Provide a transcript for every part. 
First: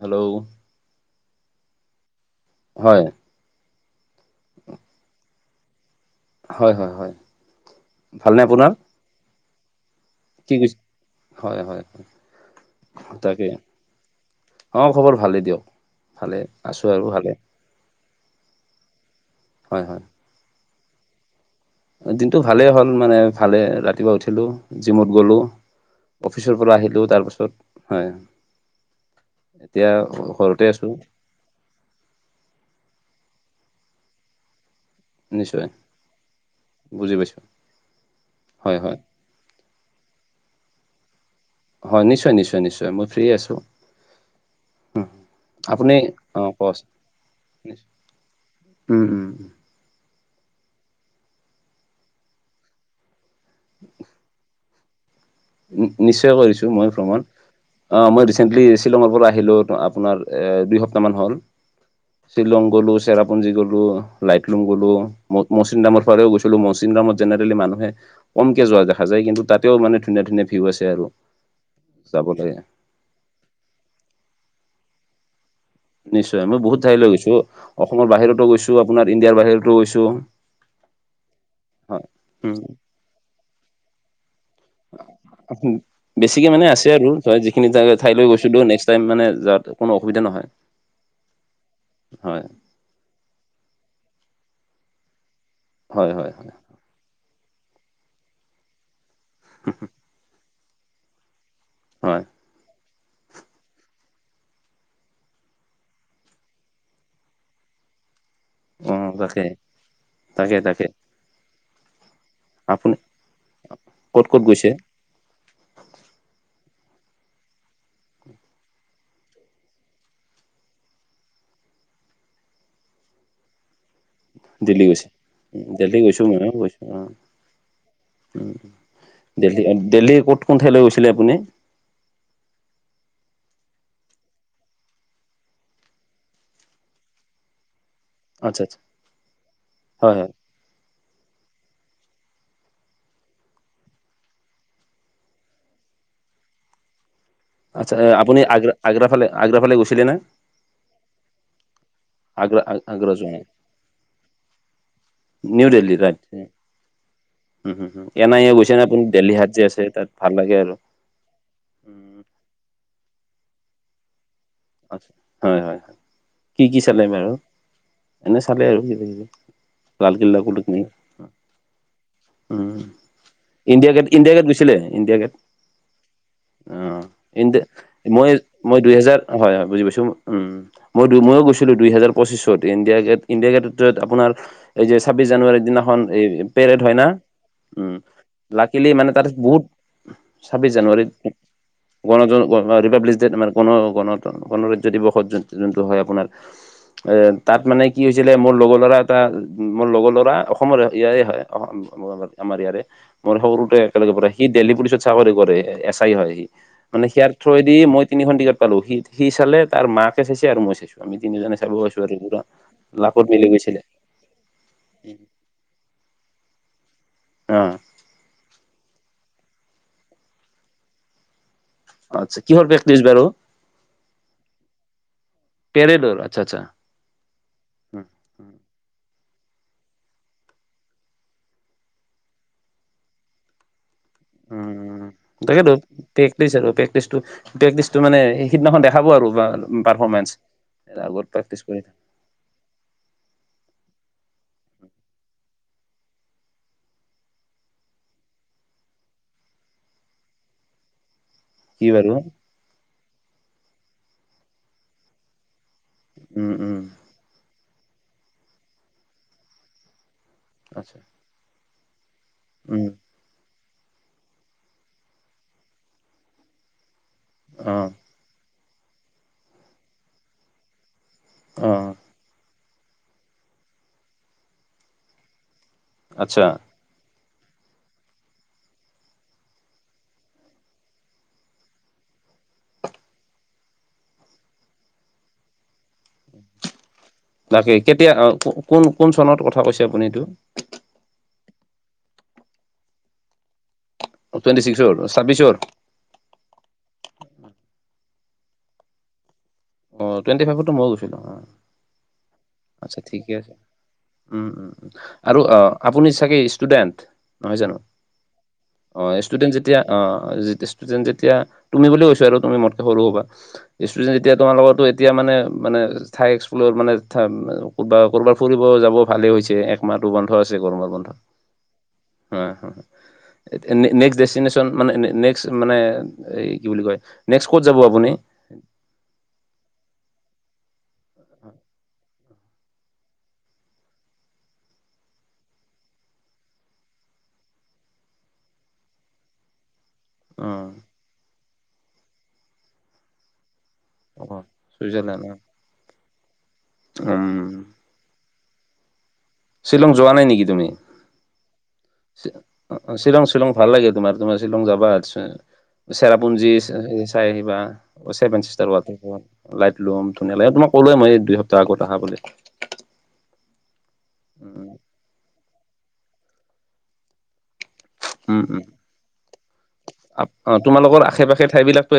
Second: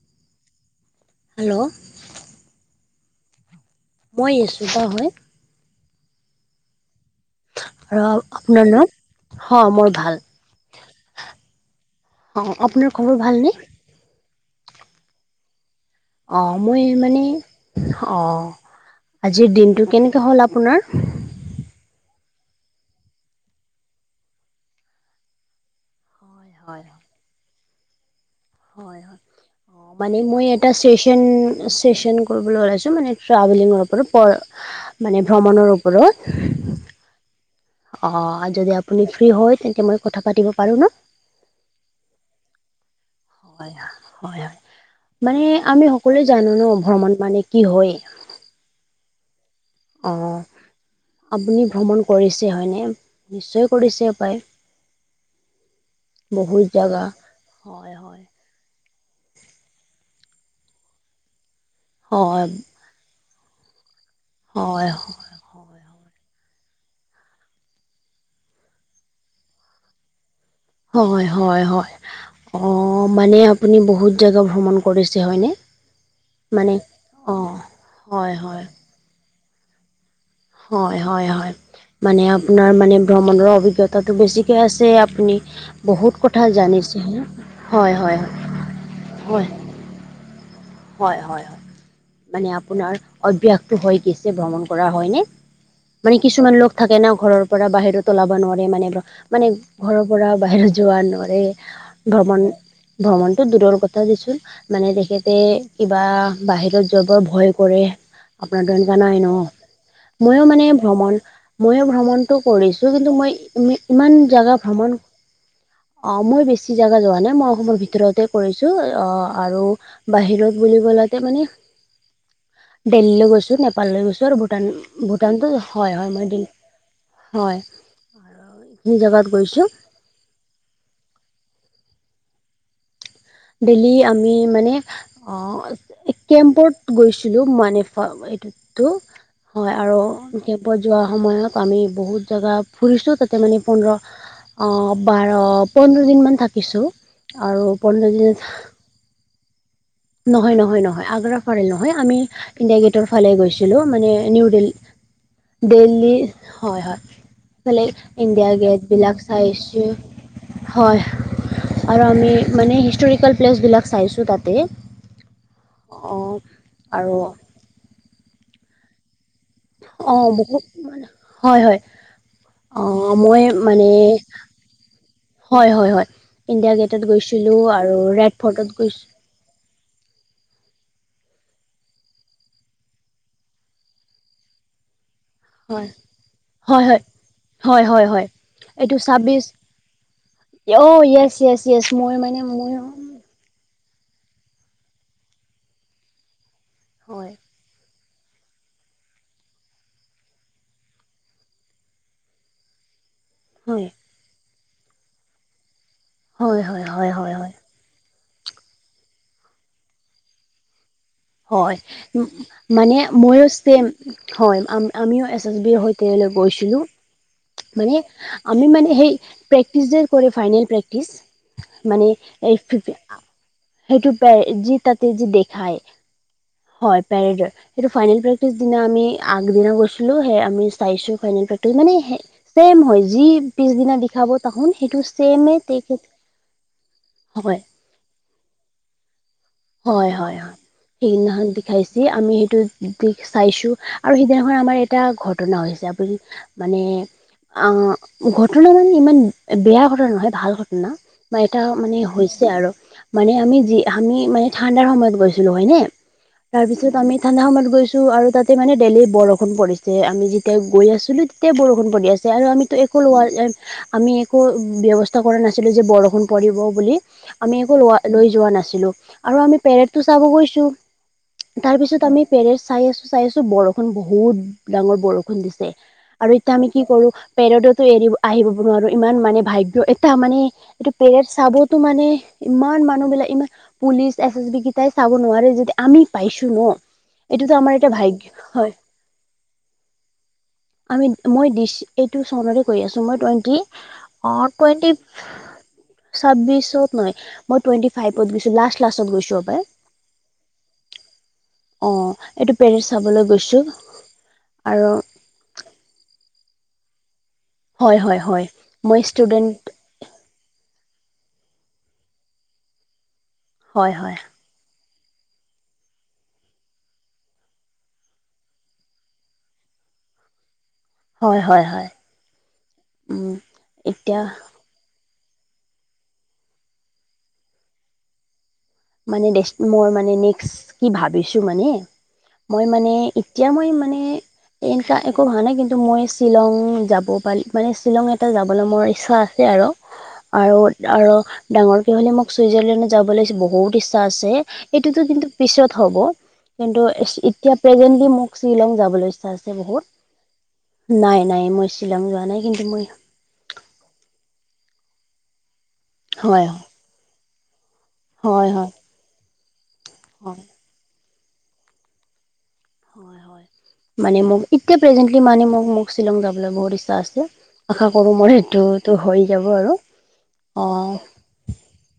Hello, hello, হয়। মই ইছমিত হয়। হয়-হয়-হয়। আৰু আপোনাৰ নাম? হ মই ভাল। কি কৈছে হয়-হয় অ আপোনাৰ খবৰ তাকে। ভালনে অ, খবৰ ভালেই দিয়ক। ভালে অ, মই আছো আৰু মানে ভালে অ, আজিৰ হয় দিনটো হয় কেনেকৈ হ'ল আপোনাৰ? দিনটো ভালেই হ'ল মানে ভালে ৰাতিপুৱা উঠিলো, জিমত গলো। হয় অফিচৰ পৰা হয় আহিলো তাৰপাছত হয়। হয় হয় অ এতিয়া মানে মই ঘৰতে এটা আছো ছেছন-ছেছন কৰিব ওলাইছো মানে ট্ৰাভেলিঙৰ ওপৰত প‌ই মানে নিশ্চয় ভ্ৰমণৰ ওপৰত বুজি পাইছো অ, হয় যদি হয় আপুনি ফ্ৰী হয় তেন্তে মই কথা পাতিব পাৰো ন। হয় নিশ্চয়-নিশ্চয়-নিশ্চয় মই ফ্ৰী আছো হয়-হয়-হয় উম, মানে আমি আপুনি সকলোৱে অ জানো ন ভ্ৰমণ মানে কি হয়। উম-উম। অ, আপুনি ভ্ৰমণ কৰিছে হয়নে? নিশ্চয় কৰিছে পায়। নিশ্চয় বহুত কৰিছো মই জাগা ভ্ৰমণ। হয় অ, হয় মই ৰিচেন্টলি শ্বিলঙৰ পৰা আহিলো আপোনাৰ এ দুই সপ্তাহ মান হ'ল হয় শ্বিলং গ'লো‌ চেৰা পুনজি গ'লো লাইটলুম হয় গ'লো। ম মৌচিন হয় নামৰ ফালেও গৈছিলো মৌচিন নামতেনেলি মানুহে কমকে যোৱা দেখা যায়। কিন্তু তাও মানে ধুনীয়া-ধুনীয়া হয়-হয়-হয় অ, মানে আপুনি বহুত জেগা ভ্ৰমণ কৰিছে হয়নে। নিশ্চয় মই মানে বহুত ঠাইলৈ গৈছো, অঁ অসমৰ হয় বাহিৰতো হয় গৈছো আপোনাৰ ইণ্ডিয়াৰ বাহিৰতো গৈছো। হয়-হয়-হয় হয়। মানে আপোনাৰ মানে ভ্ৰমণৰ অভিজ্ঞতাটো বেছি। বেছিকে মানে আছে জানিছে আৰু, হয়নে? যিখিনি হয় হয় হয় ঠাইলৈ গৈছো দে নেক্স টাইম মানে য কোনো অসুবিধা নহয়। হয়-হয়-হয় হয় মানে আপোনাৰ অভ্যাসটো হৈ গৈছে ভ্ৰমণ কৰা হয়নে। হয় মানে হয় হয় কিছুমান লোক থাকে না ঘৰৰ পৰা বাহিৰো উলাব নোৱাৰে মানে-মানে ঘৰৰ পৰা বাহিৰত যোৱা নোৱাৰে আৰু হয় ভ্ৰমণ ভ্ৰমণতটো দূৰৰ কথা দিছো মানে তেখেতে কিবা বাহিৰত যাব ভয় কৰে। আপোনাৰ দন অ জা নাই ন তাকে ময়ো তাকে মানে তাকে ভ্ৰমণ ময়ো ভ্ৰমণ। [unintelligible] কৰিছো আপুনি কিন্তু মই ই ইমান ক'ত ক'ত জেগা গৈছে ভ্ৰমণ অ, মই বেছি জাগা যোৱা নাই মই অসমৰ ভিতৰতে কৰিছো অ, আৰু বাহিৰত বুলি কলতে মানে দেল্লি লৈ গৈছো নেপাল লৈ গৈছো। ৰ ভূটান দিল্লী গৈছে ভূটানটো হয় দিল্লী হয় মই দিন হয়। খিনি জেগাত গৈছো দেল্লি দেল্লি ক'ত কোন ঠাই লৈ গৈছিলে আপুনি। দেল্লি আমি মানে কেম্পত গৈছিলোঁ মানে। হয় আচ্ছা আচ্ছা এইটো হয় আৰু। কেম্পত যোৱাৰ সময়ত আমি বহুত জেগা ফুৰিছোঁ তাতে মানে পোন্ধৰ। অ বাৰ পোন্ধৰ দিনমান থাকিছোঁ। আৰু আচ্ছা পোন্ধৰ দিনত আপুনি আগ্ৰাফালে আগ্ৰাফালে গৈছিলে নে। নহয় নহয় নহয় আগ্ৰাৰ ফালে নহয় আমি আগ্ৰা ইণ্ডিয়া গেটৰ আগ্ৰা যোৱা ফালে নাই গৈছিলোঁ মানে new new Delhi. Delhi Delhi right হয় হয়। উম ইফালে হুম হুম এন আই ইণ্ডিয়া এ গৈছে নে গেট আপুনি বিলাক দেল্লী হাট যে আছে চাইছো তাত ভাল লাগে আৰু হয়। আৰু উম আমি মানে হিষ্টৰিকেল প্লেচবিলাক চাইছোঁ তাতে। হয় হয় হয় অ কি কি চালে আৰু বাৰু এনে চালে আৰু কিবা-কিবি। অ লালকিল্লাত কটু বহুত মিনিৰ মানে হয় হয় অ উম মই মানে ইণ্ডিয়া গেট ইণ্ডিয়া গেট গৈছিলে ইণ্ডিয়া গেট। হয় হয় হয় ইণ্ডিয়া অ গেটত ইন গৈছিলো আৰু মই ৰেড ফৰ্টত মই দুই গৈছো হেজাৰ হয় হয় বুজি পাইছো উম। মই দুই ময়ো গৈছিলো দুইহেজাৰ পঁচিছত ইণ্ডিয়া গেট ইণ্ডিয়া গেটত আপোনাৰ। এই যে ছাব্বিশ জানুৱাৰীৰ হয় দিনাখন এই পেৰেড হয় না। হয় উম হয় হয় লাকিলি এইটো মানে তাৰে ছাব্বিছ বহুত। ছাব্বিশ অ জানুৱাৰী য়েছ য়েছ য়েছ মই মানে মই গণতন্ত্ৰ ৰিপাব্লিক যে তোমাৰ গণ গণ ত গণৰাজ্য দিৱসত যোনটো হয় আপোনাৰ এ হয় তাত মানে কি হৈছিলে মোৰ লগৰ ল'ৰা এটা মোৰ লগৰ ল'ৰা অসমৰে ইয়াৰে হয় অসম আমাৰ ইয়াৰে। মোৰ সৰুতে হয় একেলগে পঢ়া সি দেল্লী পুলিচত চাকৰি কৰে এছ আই হয় সি মানে হয় সিয়াৰ। হয় হয় থৰদি মই তিনি টিকেট পালো সি সি চালে তাৰ মাকে চাইছে আৰু মই চাইছো। আমি তিনিজনে চাব হয় গৈছো আৰু পুৰা মানে লাখত ময়ো মিলি গৈছিলে ছেম। হয় আমিও এছ এছ বি ৰ সৈতে গৈছিলোঁ। অ। মান আমি মানে সেই প্ৰেটিচ কৰি ফাইনেল প্ৰেক্টিছ। মানে আচ্ছা এই। কিহৰ প্ৰেক্টিচ বাৰু সেইটো পে যি তাতে যি দেখায় পেৰেডৰ আচ্ছা হয় পেৰেডৰ। সেইটো ফাইনেল আচ্ছা প্ৰেক্টিচ দিনা আমি আগদিনা গৈছিলো সে আমি চাইছো ফাইনেল প্ৰেক্টিছ, মানে সেই চেম হয় যি পিছদিনা দিখাব তাহোন সেইটো উম, ছেমে তাকেতো তেখেত হয় তো মানে সেইদিনাখন দেখাব আৰু বা হয় হয় হয় সেইদিনাখন কৰি দেখাইছি। আমি সেইটো দিশ চাইছোঁ আৰু সেইদিনাখন আমাৰ এটা ঘটনা হৈছে আপুনি মানে আহ ঘটনা মানে ইমান বেয়া ঘটনা নহয়, ভাল ঘটনা। এটা কি মানে বাৰু হৈছে আৰু মানে, আমি যি আমি মানে ঠাণ্ডাৰ সময়ত গৈছিলো হয়নে? উম, তাৰ উম, পিছত আমি ঠাণ্ডা সময়ত গৈছো, আৰু তাতে মানে দেল্লি বৰষুণ পৰিছে আমি যি তেতিয়া গৈ আচ্ছা আছিলোঁ তেতিয়া বৰষুণ পৰি আছে আৰু আমিতো উম, একো লোৱা আমি একো ব্যৱস্থা কৰা নাছিলো যে বৰষুণ পৰিব বুলি, আমি একো অ', লোৱা লৈ যোৱা নাছিলো, আৰু আমি পেৰেডটো চাব গৈছো। অ', তাৰপিছত আমি পেৰেড চাই আছো চাই আছো, বৰষুণ বহুত ডাঙৰ বৰষুণ দিছে। আৰু আচ্ছা এতিয়া আমি কি কৰো পেৰেডতো এৰি আহিব নোৱাৰো ইমান মানে ভাগ্য এটা মানে এইটো পেৰেড চাবতো মানে ইমান মানুহবিলাক ইমান পুলিচ এছ এছ বি কেইটাই চাব নোৱাৰে যদি আমি পাইছো ন এইটোতো তাকে আমাৰ এটা কেতিয়া ভাগ্য অ হয়। কোন কোন চনত কথা কৈছে আপুনি এইটো? আমি মই দিছ এইটো চনৰে কৈ আছো মই টুৱেণ্টি অ টুৱেণ্টি। ছিক্সৰ ছাব্বিছৰ ছাব্বিশত নহয় মই টুৱেণ্টি ফাইপত গৈছো লাষ্ট লাষ্টত গৈছো সপায়। অ, টুৱেণ্টি ফাইভতো মইও গৈছিলো আহ, অ এইটো পেৰেড আচ্ছা চাবলৈ ঠিকে আছে। গৈছো উম-উম আৰু আৰু আপুনি চাগে ষ্টুডেণ্ট? নহয় জানো? হয় হয় হয় অ, মই ষ্টুডেন্ট ষ্টুডেণ্ট যেতিয়া অ, ষ্টুডেণ্ট যেতিয়া তুমি বুলি কৈছো আৰু তুমি মোতকে সৰু হ'বা। হয় হয় ষ্টুডেণ্ট যেতিয়া তোমাৰ লগতো এতিয়া মানে-মানে ঠাই এক্সপ্লৰ মানে ৰব ক'ৰবাত ফুৰিব যাব ভালেই হৈছে। তোমাৰটো বন্ধ আছে গৰমৰ বন্ধ, হয় হয় হয় হ-হ উম নে নেক্সট এতিয়া দেষ্টিনেচন মানে নেক্সট মানে এই কি বুলি কয় নেক্সট কত যাব আপুনি? মানে দেছ মোৰ মানে নেক্স কি ভাবিছো মানে। মই মানে এতিয়া মই মানে এনকা একো ভবা নাই, কিন্তু মই শ্বিলং যাব পাৰি মানে শ্বিলং এটা যাবলে মোৰ ইচ্ছা আছে আৰু। অ আৰু-আৰু ডাঙৰ কি হলে মোক চুইজাৰলেণ্ডত যাব লাগিছিল বহুত ইচ্ছা আছে অ' এইটোতো চুইজাৰলেণ্ড কিন্তু অ'। পিছত হ'ব, কিন্তু এতিয়া উম প্ৰেজেণ্টলি মোক শ্বিলং যাবলৈ ইচ্ছা আছে। শ্বিলং যোৱা নাই নেকি তুমি? নাই-নাই মই শ্বিলং যোৱা নাই কিন্তু মই শ্বিলং-শ্বিলং। ভাল লাগে, তোমাৰ তোমাৰ শ্বিলং যাবা হয় হয় চেৰাপুঞ্জী চাই আহিবা। ছেভেন ষ্টাৰ হয় ৱাটাৰফল লাইট লম ধুনীয়া হয় লাগে তোমাক ক'লোৱে মই এই দুই, সপ্তাহ আগত আহা বুলি। হয়-হয় মানে মোক উম এতিয়া প্ৰেজেন্টলি মানে মোক মোক শ্বিলং যাবলৈ বহুত ইচ্ছা আছে। আশা কৰো মোৰ উম সেইটোতো হৈ যাব আৰু। অ, অঁ তোমালোকৰ আশে-পাশে ঠাই বিলাক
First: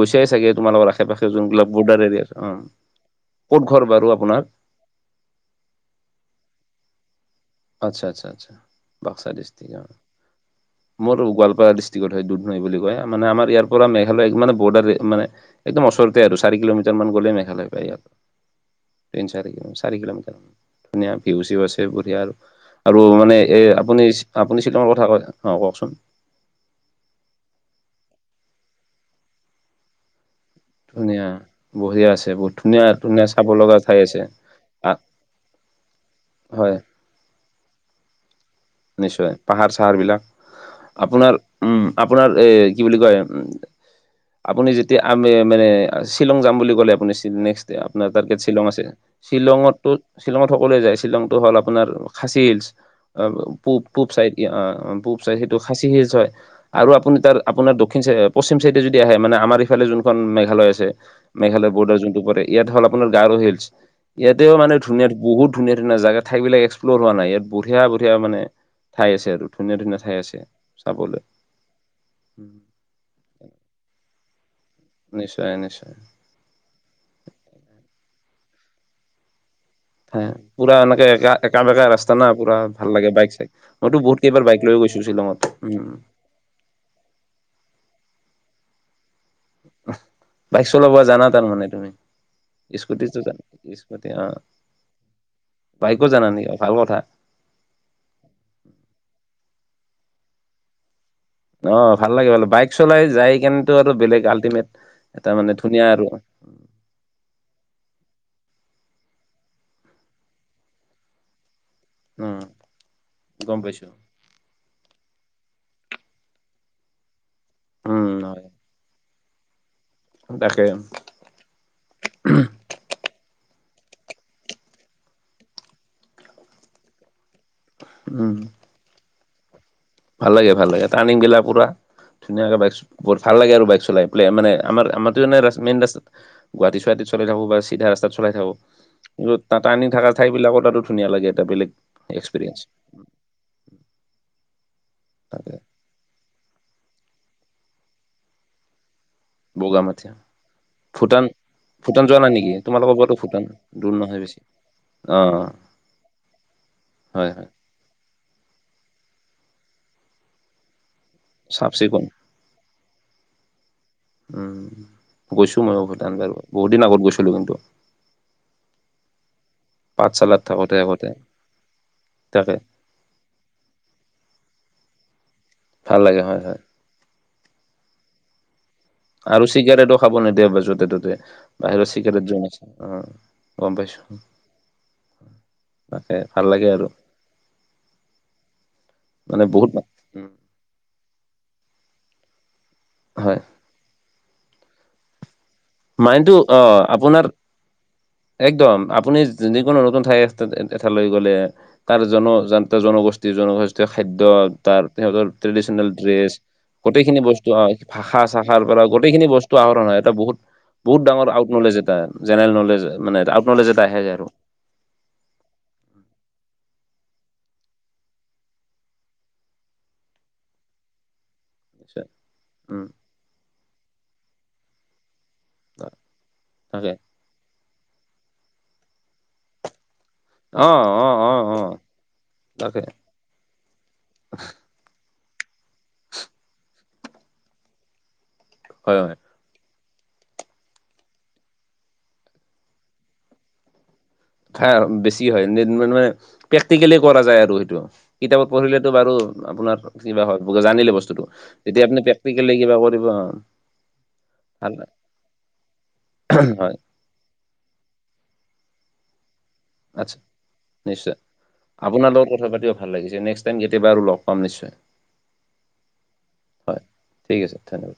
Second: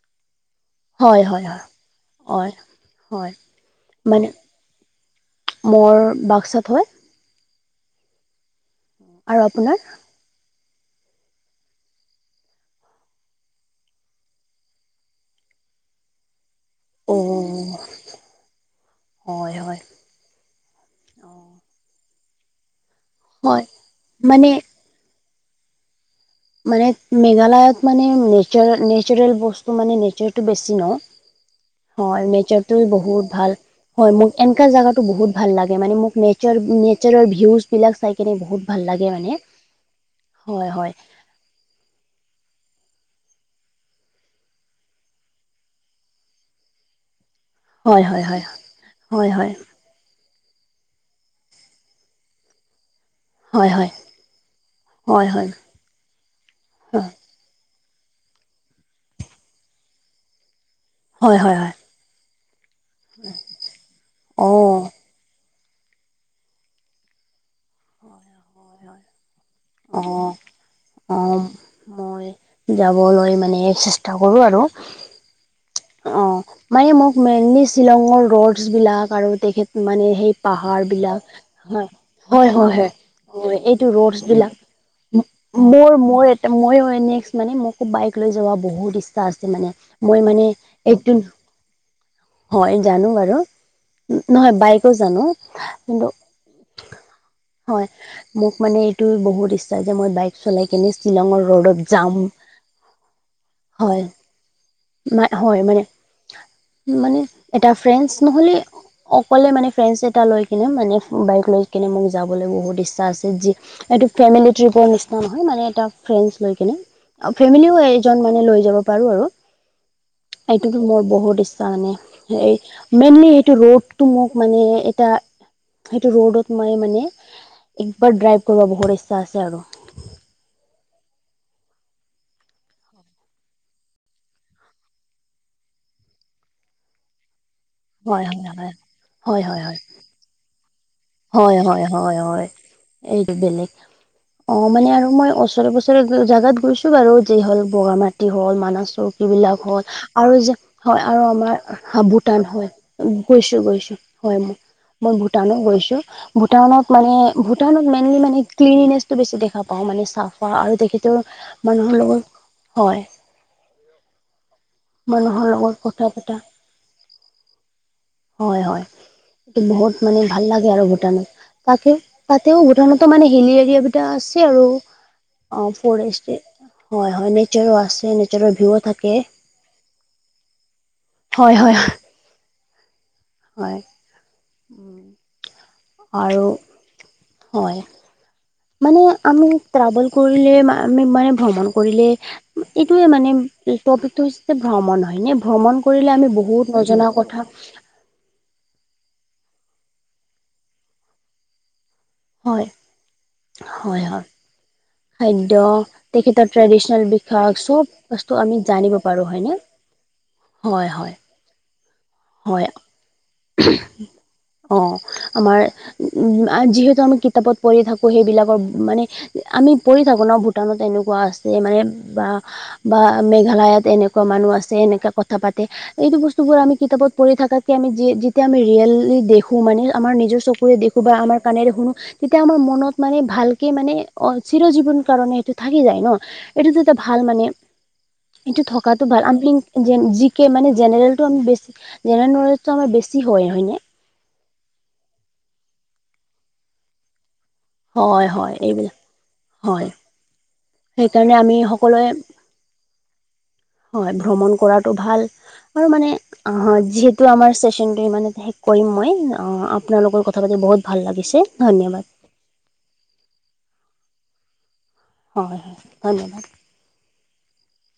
গৈছাই চাগে। তোমালোকৰ আশে হয় পাশে হয় হয় যোনবিলাক বৰ্ডাৰ এৰিয়া আছে অ, হয় হয় ক'ত ঘৰ বাৰু মানে আপোনাৰ? মোৰ বাক্সাত হয়। আচ্ছা-আচ্ছা-আচ্ছা বাক্সা আৰু ডিষ্ট্ৰিক্ট আপোনাৰ অ, [inaudible] মোৰ গোৱালপাৰা ডিষ্ট্ৰিকত হয়, দুধনৈ বুলি কয়, মানে আমাৰ ইয়াৰ পৰা মেঘালয় মে বৰ্ডাৰ মানে একদম ওচৰতে আৰু চাৰি কিলোমিটাৰ মান গ'লেই অঁ মেঘালয় পায় আৰ। তিনি, চাৰি হয় ক হয় চাৰি কিলোমিটা ধুনীয়া ভীউ অঁ চিউ আছে বহীয়া আৰু। আৰু মানে হয় এই আপুনি মানে আপুনি শ্বিলঙৰ কথা কয় অ, কওকচোন? মানে মেঘালয়ত মানে নোৰ নেচাৰেল-নেচাৰেল বস্তু মানে নেচাৰটো বেছি ন। ধুনীয়া বঢ়িয়া হয় আছে বহুত নেচাৰটো ধুনীয়া ধুনীয়া বহুত চাব ভাল। লগা ঠাই হয় আছে মোক এনকা আ, জেগাতো বহুত ভাল লাগে মানে মোক হয় নেচাৰ-নেচাৰৰ ভিউজ বিলাক চাই কিনে বহুত ভাল লাগে নিশ্চয় মানে পাহাৰ চাহাৰ বিলাক হয়-হয়। আপোনাৰ উম, আপোনাৰ এ কি বুলি কয় উম, আপুনি যেতিয়া আমি মানে শ্বিলং যাম বুলি ক'লে আপুনি নেক্সট হয় আপোনাৰ হয় তাতকে হয় শ্বিলং আছে হয় হয় শ্বিলংৰতটো শ্বিলঙত সকলোৱে যায় শ্বিলংটো হ'ল আপোনাৰ খাচী শিলছ। হয় হয় পূব-পূব চাইড অ, পূব হয় চাইড সেইটো হয় খাচি শিলচ হয় আৰু আপুনি তাৰ আপোনাৰ দক্ষিণ চাই পশ্চিম চাইডে যদি আহে মানে আমাৰ ইফালে যোনখন মেঘালয় আছে। হয় হয় মেঘালয় হয় বৰ্ডাৰ যোনটো পৰে ইয়াত হ'ল আপোনাৰ গাৰো শিলচ ইয়াতেও মানে অঁ ধুনীয়া বহুত ধুনীয়া-ধুনীয়া জেগা ঠাইিলাক এক্সপ্লৰ হোৱা নাই ইয়াত বঢ়িয়া য়া মানে ঠাই আছে আৰু ধুনীয়া-ধুনীয়া ঠাই অঁ আছে চাবলে। অঁ মই যাবলৈ মানে চেষ্টা কৰো আৰু। নিশ্চয়-নিশ্চয়। অ, মানে মোক মেইনলি শ্বিলঙৰ ৰডছ বিলাক আৰু তেখেত মানে হা, সেই পুৰা পাহাৰ এনেকে একা বিলাক একা বেকা ৰাস্তা না পুৰা ভাল লাগে বাইক চাইক হয়-হয়-হয়-হয় এত মইতো বহুত কেইবাৰ বাইক লৈ গৈছো ৰডছবিলাক শ্বিলঙত উম মোৰ মই ত মই হয় নেক্সট মানে মোকো বাইক লৈ যোৱা বহুত ইচ্ছা আছে মানে মই মানে ল'ব এইটো জানা তাৰমানে তুমি? হয় জানো স্কুটিটো বাৰু, জানা স্কুটি অ নহয় বাইকো জানো বাইকো কিন্তু জানা নেকি ভাল কথা হয় মোক মানে এইটো বহুত ইচ্ছা যে মই বাইক চলাই কিনে শ্বিলঙৰ অ ৰ'ডত ভাল যাম লাগে বোলোঁ বাইক চলাই যাই কিনেটো আৰু হয় বেলেগ আল্টিমেট এটা মানে ধুনীয়া আৰু মানে এটা ফ্ৰেঞ্চ নহ'লে অকলে মানে ফ্ৰেণ্ডছ এটা লৈ কিনে মানে বাইক লৈ কিনে মোক উম যাবলৈ বহুত ইচ্ছা আছে যি গম পাইছো এইটো ফেমিলি ট্ৰিপৰ নিচিনা নহয় মানে এটা ফ্ৰেণ্ডছ লৈ কিনে। ফেমিলিও উম এজন মানে হয় লৈ যাব পাৰোঁ আৰু তাকে এইটোতো মোৰ বহুত ইচ্ছা মানে এই মেইনলি সেইটো ৰ'ডটো মোক মানে এটা সেইটো ৰ'ডত মই মানে একবাৰ উম ড্ৰাইভ কৰিব বহুত ইচ্ছা আছে আৰু। ভাল লাগে ভাল লাগে টাৰ্ণিং বিলাক পুৰা ধুনীয়াকে বাইক বহুত ভাল লাগে আৰু বাইক চলাই পেলাই মানে আমাৰ আমাৰ ৰাস্মিন গুৱাহাটী চুৱাহাটী চলাই থাকোঁ বা চিধা ৰাস্তাত হয় চলাই থাকোঁ হয় কিন্তু হয় হয় হয় টাৰ্ণিং থকা ঠাই বিলাকত আৰু ধুনীয়া লাগে এটা হয় বেলেগ হয় হয় হয় হয় এক্সপিৰিয়েঞ্চ এইটো বেলেগ অ মানে আৰু মই তাকে ওচৰে পুচৰে জাগাত গৈছোঁ বাৰু। যি হ'ল বগা মাটি হ'ল মানচ ৰূপ বিলাক হয় বগামাটি আৰু যে হয় আৰু ভূটান আমাৰ যোৱা নাই ভূটান নেকি হয় তোমালোকৰ পৰাতো ভূটান গৈছোঁ দূৰ গৈছোঁ নহয় হয় বেছি অ মই ভূটানো গৈছোঁ ভূটানত হয় হয় মানে টাউনত মেইনলি মানে ক্লিনিনেছতো বছি দেখা পায় মানে চাফা আৰু- ত চাফ মানুহৰ চিকুণ লগত হয়। উম, মানুহৰ গৈছোঁ লগত মই‌য়ো কথা ভূটান পতা বাৰু বহুত দিনৰ আগত গৈছিলোঁ কিন্তু। হয় হয়, এইটো বহুত মানে পাঠশালাত ভাল লাগে থাকোতে আৰু আগতে ভূটানত, তাকে তাকে তাতেও ভূটানত- ত মানে হিলি এৰিয়া কেইটা আছে আৰু অ ভাল লাগে ফৰেষ্ট হয় হয় হয় নেচাৰো আছে নেচাৰৰ ভিউও থাকে আৰু চিগাৰেটো খাব নিদিয়ে য'তে ত'তে হয় হয় বাহিৰত চিগাৰেট য আছে অ গম হয় পাইছোঁ তাকে আৰু ভাল লাগে আৰু হয় মানে আমি বহুত ট্ৰাভেল উম, কৰিলে আমি মানে ভ্ৰমণ কৰিলে এইটোৱে মানে হয় টপিকটো হৈছে ভ্ৰমণ হয় নে ভ্ৰমণ কৰিলে আমি মাইণ্ডটো অ বহুত নজনা আপোনাৰ কথা। একদম আপুনি যিকোনো নতুন ঠাই এঠাইলৈ গ'লে তাৰ জন হয় জনতা জনগোষ্ঠী জনগোষ্ঠীয় হয় খাদ্য হয় তাৰ তেহঁতৰ খাদ্য ট্ৰেডিচনেল ড্ৰেছ তেখেতৰ ট্ৰেডিচনেল গোটেইখিনি বস্তু বিষয়ক চব ভাষা বস্তু আমি শাখাৰ পৰা- জানিব সেইখিনি পাৰোঁ বস্তু হয়নে আহৰণ হয়, এটা বহুত- হয় বহুত হয় ডাঙৰ আউট নলেজ এটা, জেনেৰেল নলেজ মানে আউট নলেজ এটা আহি যায় আৰু। অহ ', আমাৰ উম যিহেতু আমি কিতাপত পঢ়ি থাকো সেইবিলাকৰ মানে- আমি পঢ়ি থাকো ন ভূটানত এনেকুৱা আছে- মানে নিশ্চয়। বা উম বা মেঘালয়ত এনেকুৱা মানুহ আছে এনেকা কথা- পাতে, এইটো বস্তুবোৰ আমি তাকে কিতাপত পঢ়ি থকাতকে আমি- যেতিয়া আমি ৰিয়েললি দেখোঁ মানে আমাৰ নিজৰ - অ চকুৰে দেখো অ বা অ আমাৰ অ কানেৰে শুনোঁ, তেতিয়া আমাৰ তাকে মনত মানে ভাল- কে মানে অহ' চিৰ জীৱনৰ কাৰণে সেইটো থাকি যায় ন, এইটো যে এটা ভাল মানে- এইটো হয় থকাতটো হয় ভাল, আমি জি কে মানে জেনেৰেলটো আমি বেছি জেনেৰেল নলেজটো আমাৰ বেছি- জি হয়, হয়নে। খা বেছি হয় মানে প্ৰেক্টিকেলি কৰা যায় আৰু সেই- হয় কিতাপত হয় এইবিলাক পঢ়িলেতো বাৰু আপোনাৰ হয় কিবা হয় জানিলে বস্তুটো, সেইকাৰণে আমি তেতিয়া আপুনি- সকলোৱে প্ৰেক্টিকেলি কিবা কৰিব। হয়, ভ্ৰমণ কৰাতটো ভাল আৰু মানে হয় যিহে - তু আমাৰ চেচনটো ইমানতে শেষ কৰিম মই, আপোনাৰ আচ্ছা লগত কথা পাতি বহুত ভাল নিশ্চয় লাগিছে আপোনাৰ ধন্যবাদ। লগত কথা পাতিও ভাল লাগিছে, নেক্স টাইম কেতিয়াবা আৰু লগ পাম নিশ্চয়। হয় হয়, ধন্যবাদ। হয়, ঠিক আছে ধন্যবাদ।